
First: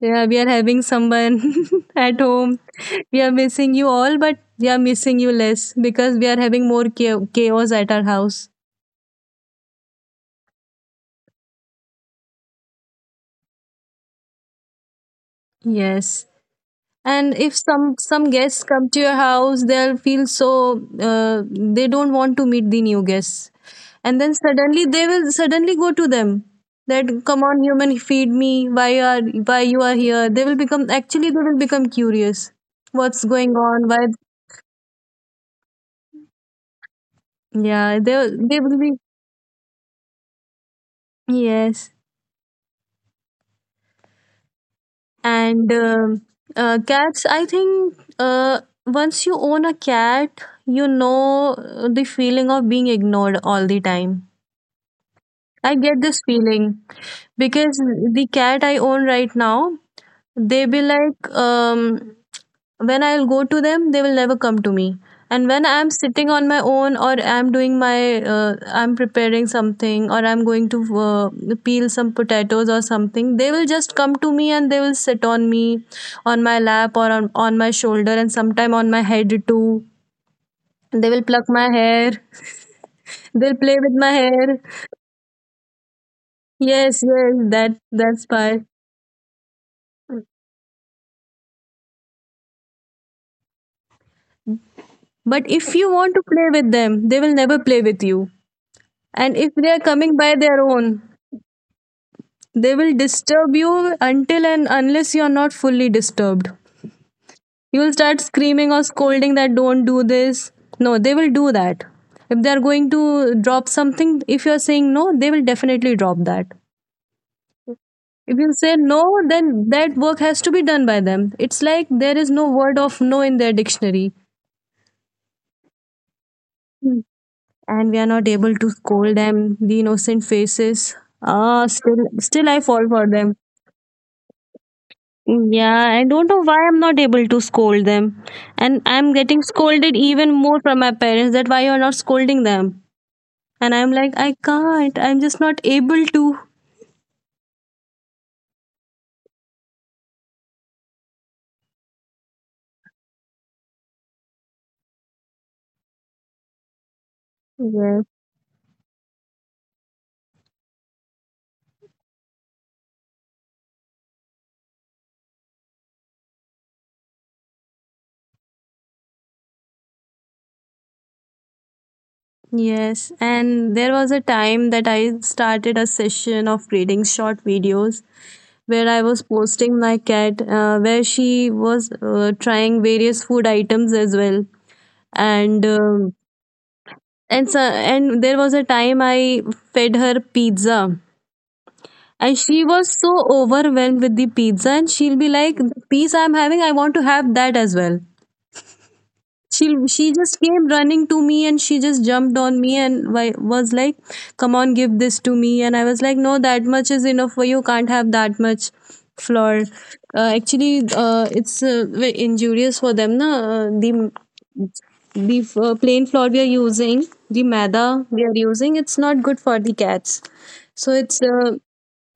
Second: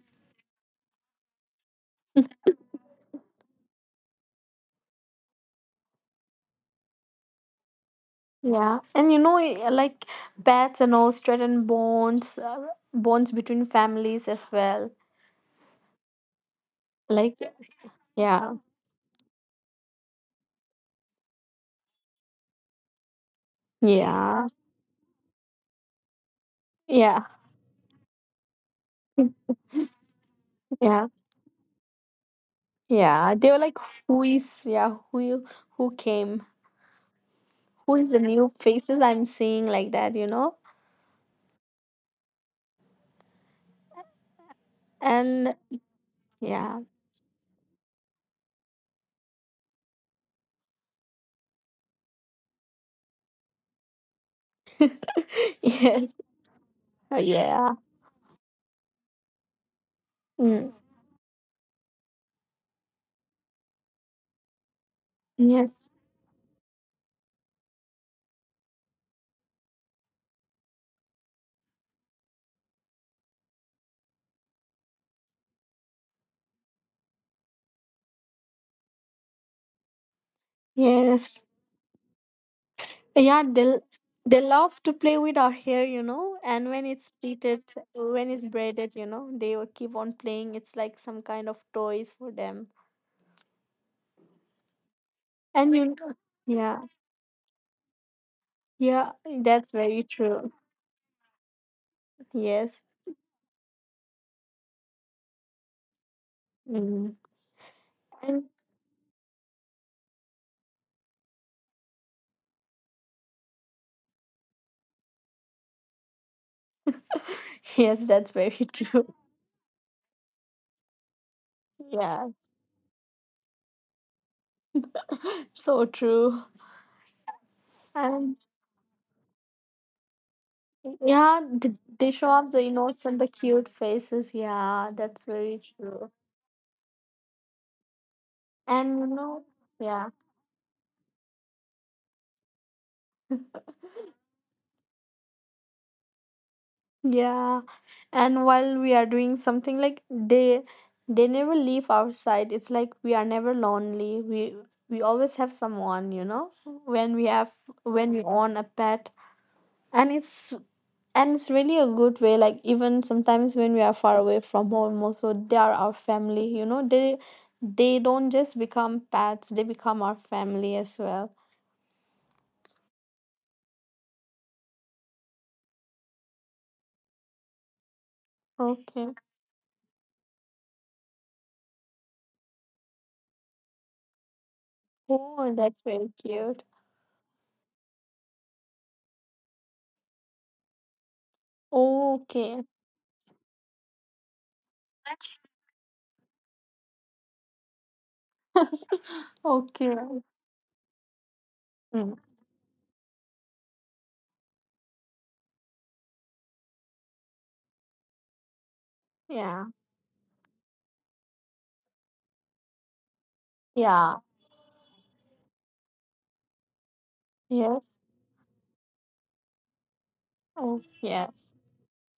B: "Yeah, we are having someone at home. We are missing you all, but we are missing you less because we are having more chaos at our house."
A: yeah, and you know, like bats and all strengthen bonds, bonds between families as well.
B: Yes. And
A: Like, yeah,
B: if some
A: yeah,
B: guests come to your house, they'll feel so they don't want to meet the new guests. And then suddenly they will suddenly go to them, that
A: yeah,
B: come on, human, feed me. Why are, why you are here? They will become,
A: yeah,
B: actually they will become curious. What's
A: yeah.
B: going
A: They were like,
B: on? Why,
A: who is, yeah, who came, who
B: yeah,
A: is the
B: they
A: new
B: they will be.
A: faces I'm seeing like that, you know?
B: Yes,
A: And
B: and
A: yeah,
B: cats. I think once you own a cat, you know the feeling of being ignored all the time. I get
A: yes,
B: this feeling
A: Oh, yeah,
B: because the cat I own right now, they
A: mm,
B: be like, when I'll go to them, they will never come to me. And when I'm
A: yes,
B: sitting on my own, or I'm doing my, I'm preparing something, or I'm going to peel some potatoes or something, they will just come to me and they will sit on me, on my lap, or on my shoulder, and sometime on my head too. They will
A: yes.
B: pluck my hair.
A: Yeah,
B: They'll play with my
A: they
B: hair.
A: love to play with our hair, you know. And when it's
B: Yes, yes,
A: pleated,
B: that
A: when
B: that's
A: it's
B: part.
A: braided, you know, they will keep on playing. It's like some kind of toys for them.
B: But
A: And
B: if
A: you,
B: you
A: know-
B: want to play with
A: yeah,
B: them, they will never play with you.
A: yeah,
B: And if
A: that's
B: they are
A: very
B: coming by
A: true.
B: their own,
A: Yes,
B: they will disturb you until and unless you are not fully disturbed.
A: Mhm.
B: You will start
A: and
B: screaming or scolding that don't do this. No, they will do that. If they are going to drop something, if you are saying no, they will definitely drop that.
A: yes, that's
B: If
A: very
B: you say
A: true.
B: no, then that work has to be done by them. It's like there
A: Yeah,
B: is no word of no in their dictionary.
A: so true.
B: And we are not
A: And
B: able to scold them. The innocent faces.
A: yeah,
B: Ah, still,
A: they show up
B: still
A: the
B: I fall for
A: innocent, the
B: them.
A: cute faces. Yeah, that's very
B: Yeah,
A: true.
B: I don't know why I'm not able to scold them. And
A: And you
B: I'm
A: know,
B: getting scolded
A: yeah.
B: even more from my parents that why you're not scolding them. And I'm like, I can't. I'm just not able to.
A: Yeah, and while we are doing something like they never leave our side. It's like we are never lonely. We always have someone, you know, when we have
B: Yes.
A: when we own a pet. And it's and it's really a good way. Like even sometimes when we are far away from home also they are our family, you know. They don't just become pets, they become our family as well.
B: Yes. And there was a time that I started a session of creating short videos where I
A: Okay.
B: was posting my cat, where she was trying various food items as well.
A: Oh,
B: and
A: that's very
B: um,
A: cute.
B: and there was a time I fed her pizza, and
A: Okay.
B: she was so overwhelmed with the pizza, and she'll be like, the piece I'm having, I want to have that as well. she
A: Okay.
B: she just came running to me, and she just
A: Hmm.
B: jumped on me, and was like, come on, give this to me. And I was like, no, that much is enough for you, can't have that much flour.
A: Yeah.
B: Actually It's very injurious for them, na.
A: Yeah.
B: The plain flour we are using, the
A: Yes.
B: maida we are using, it's not good for the cats.
A: Oh,
B: So
A: yes.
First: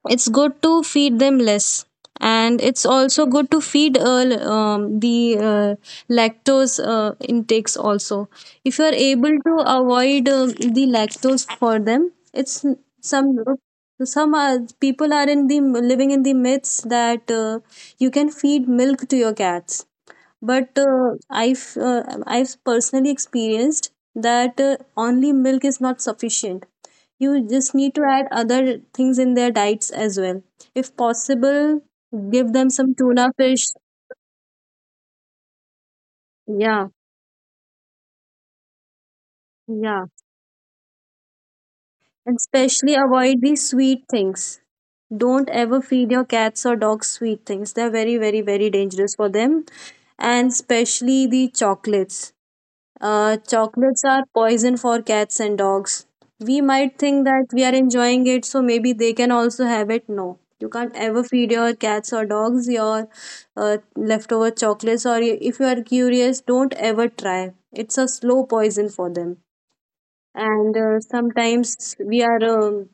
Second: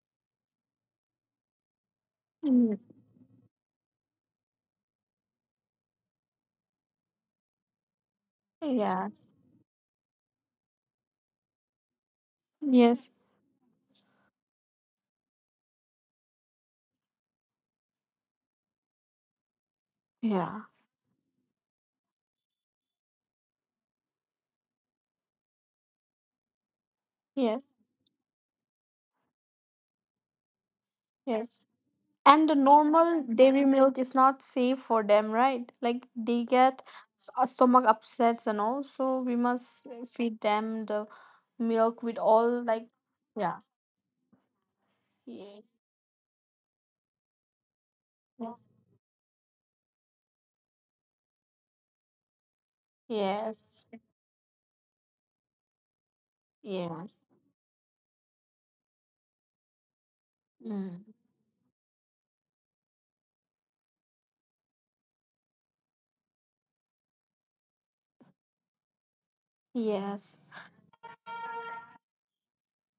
B: it's good to feed them less. And
A: Mm.
B: it's also good to feed the lactose intakes also. If you are
A: Yes.
B: able to avoid the lactose for them, it's
A: Yes.
B: some some are, people are in the living in the myths that you can feed milk to your cats.
A: Yeah.
B: But I've personally experienced that only milk is not sufficient. You
A: Yes.
B: just need to add other things in their diets as well. If
A: Yes.
B: possible,
A: And the
B: give them some
A: normal
B: tuna
A: dairy
B: fish.
A: milk is not safe for them, right? Like they get
B: Yeah,
A: stomach upsets and all. So we must
B: yeah.
A: feed them the milk with
B: And
A: all like
B: especially avoid
A: yeah.
B: the sweet things. Don't
A: Ye-
B: ever feed your cats or dogs sweet things. They're very, very,
A: Yes.
B: very dangerous for them. And especially the chocolates. Uh,
A: Yes.
B: chocolates are poison for cats and dogs. We might
A: Yes.
B: think that we are enjoying it, so maybe they can also have it. No, you
A: Mm.
B: can't ever feed your cats or dogs your leftover chocolates, or if you are curious, don't ever try. It's a slow poison for them.
A: Yes.
B: And sometimes we are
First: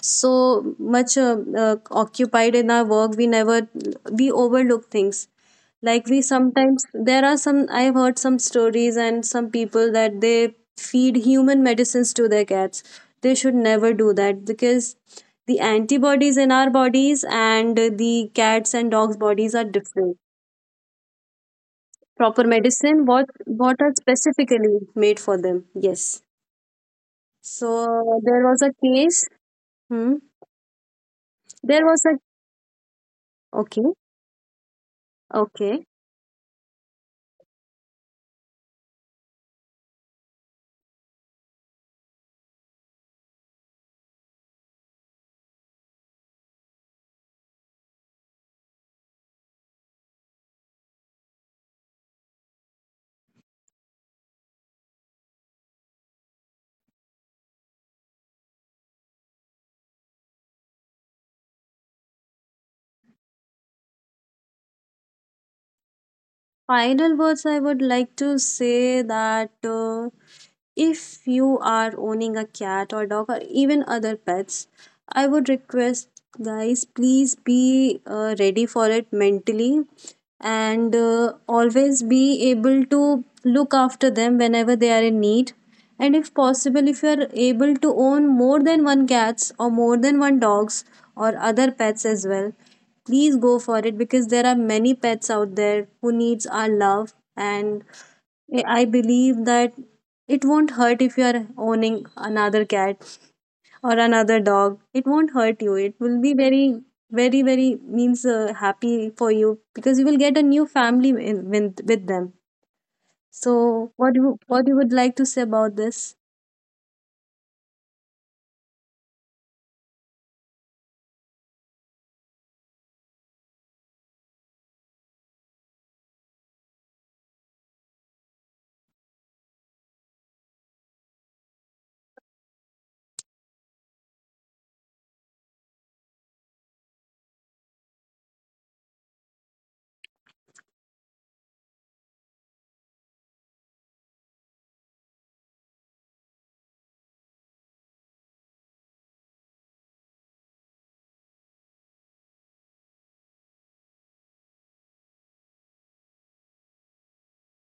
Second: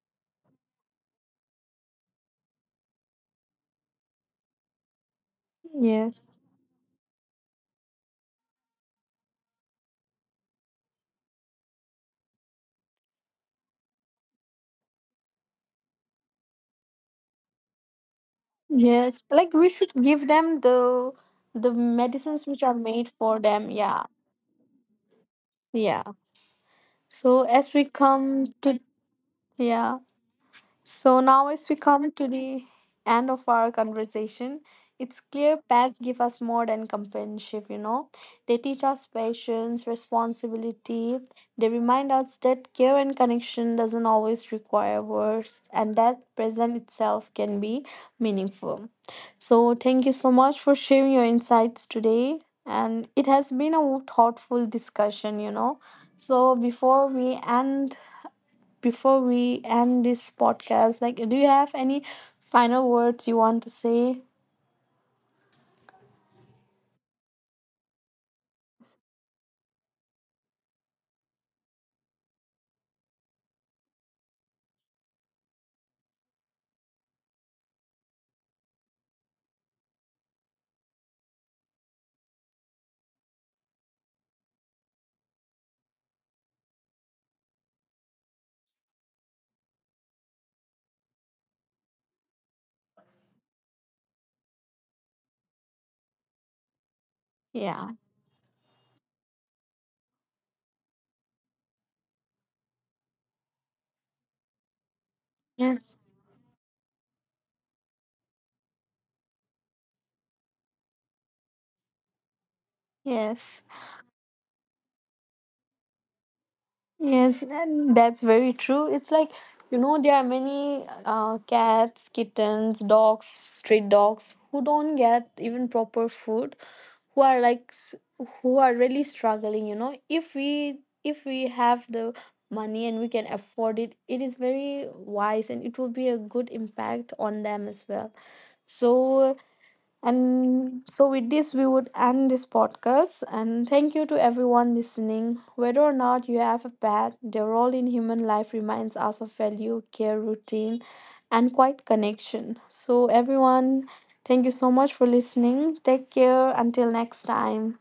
B: so much occupied in our work, we never we overlook things. Like, we
A: Yes.
B: sometimes, there are some, I've heard some stories and some people that they feed human medicines to their cats. They should never do that, because the antibodies in our bodies and the cats and dogs
A: Yes,
B: bodies
A: like
B: are
A: we should
B: different.
A: give them the
B: Proper
A: medicines which are
B: medicine,
A: made
B: what
A: for
B: what
A: them.
B: are
A: Yeah,
B: specifically made for them,
A: yeah.
B: yes.
A: So as we
B: So there
A: come
B: was a
A: to
B: case,
A: yeah,
B: hmm,
A: So now, as we
B: there was
A: come
B: a,
A: to the end of our
B: okay,
A: conversation, it's clear
B: okay.
A: pets give us more than companionship, you know. They teach us patience, responsibility. They remind us that care and connection doesn't always require words and that present itself can be meaningful. So thank you so much for sharing your insights today. And it has been a thoughtful discussion, you know. So before we end this podcast, like, do you have any final words you want to say?
B: Final words I would like to say that if you are owning a cat or dog or even other pets, I would request, guys, please be ready for it mentally, and always be able to look after them whenever they are in need. And if possible, if you are able to own more than one cats or more than one dogs or other pets as well, please go for it, because there are many pets out there who needs our love. And
A: Yeah.
B: I believe that it won't hurt if you are owning another cat or another dog. It won't hurt you,
A: Yes.
B: it will be very, very, very means happy for you, because you will get a new family with them. So
A: Yes.
B: what you would like to say about this?
A: Yes. And that's very true. It's like, you know, there are many cats, kittens, dogs, stray dogs who don't get even proper food, who are like, s- who are really struggling, you know. If we have the money and we can afford it, it is very wise and it will be a good impact on them as well. So, and so with this, we would end this podcast. And thank you to everyone listening. Whether or not you have a pet, their role in human life reminds us of value, care, routine, and quiet connection. So, everyone, thank you so much for listening. Take care. Until next time.